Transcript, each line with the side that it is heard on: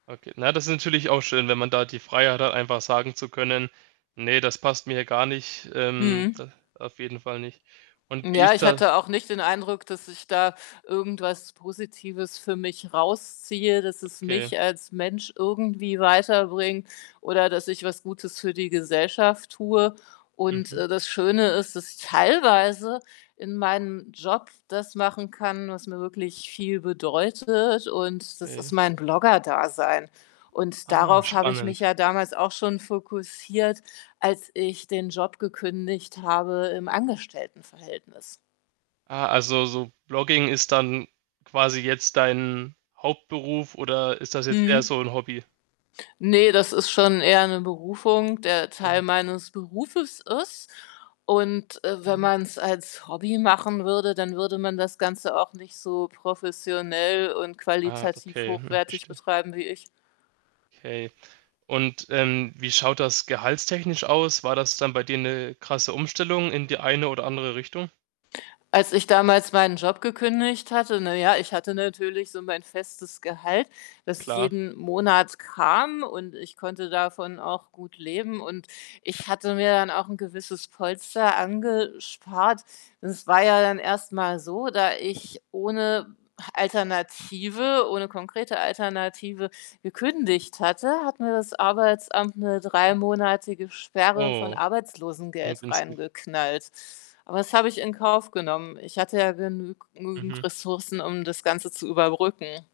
right: Okay. Na, das ist natürlich auch schön, wenn man da die Freiheit hat, einfach sagen zu können: „Ne, das passt mir hier gar nicht, ähm,
left: Mhm.
right: da auf jeden Fall nicht.“ Und wie
left: Ja,
right: ist
left: ich
right: da
left: hatte auch nicht den Eindruck, dass ich da irgendwas Positives für mich rausziehe, dass es
right: Okay.
left: mich als Mensch irgendwie weiterbringt oder, dass ich was Gutes für die Gesellschaft tue und,
right: Mhm.
left: äh, das Schöne ist, dass ich teilweise in meinem Job das machen kann, was mir wirklich viel bedeutet und das ist
right: Okay.
left: mein Blogger-Dasein. Und
right: Ah,
left: darauf habe ich mich
right: spannend.
left: ja damals auch schon fokussiert, als ich den Job gekündigt habe im Angestelltenverhältnis.
right: Ah, also, so Blogging ist dann quasi jetzt dein Hauptberuf oder ist das jetzt eher
left: Mhm.
right: so 'n Hobby?
left: Ne, das ist schon eher 'ne Berufung, der
right: Okay.
left: Teil meines Berufes ist und, äh, wenn
right: Okay.
left: man's als Hobby machen würde, dann würde man das Ganze auch nicht so professionell und
right: Ah,
left: qualitativ
right: okay. Hm,
left: hochwertig
right: verstehe.
left: betreiben wie ich.
right: Okay. Und, ähm, wie schaut das gehaltstechnisch aus? War das dann bei dir 'ne krasse Umstellung in die eine oder andere Richtung?
left: Als ich damals meinen Job gekündigt hatte, na ja, ich hatte natürlich so mein festes Gehalt, das
right: Klar.
left: jeden Monat kam, und ich konnte davon auch gut leben und ich hatte mir dann auch 'n gewisses Polster angespart. Das war ja dann erst mal so, da ich ohne Alternative ohne konkrete Alternative gekündigt hatte, hat mir das Arbeitsamt 'ne drei-monatige Sperre von
right: Oh.
left: Arbeitslosengeld
right: Ungünstig.
left: reingeknallt. Aber das habe ich in Kauf genommen. Ich hatte ja genügend genüg nügend
right: Mhm.
left: Ressourcen, um das Ganze zu überbrücken.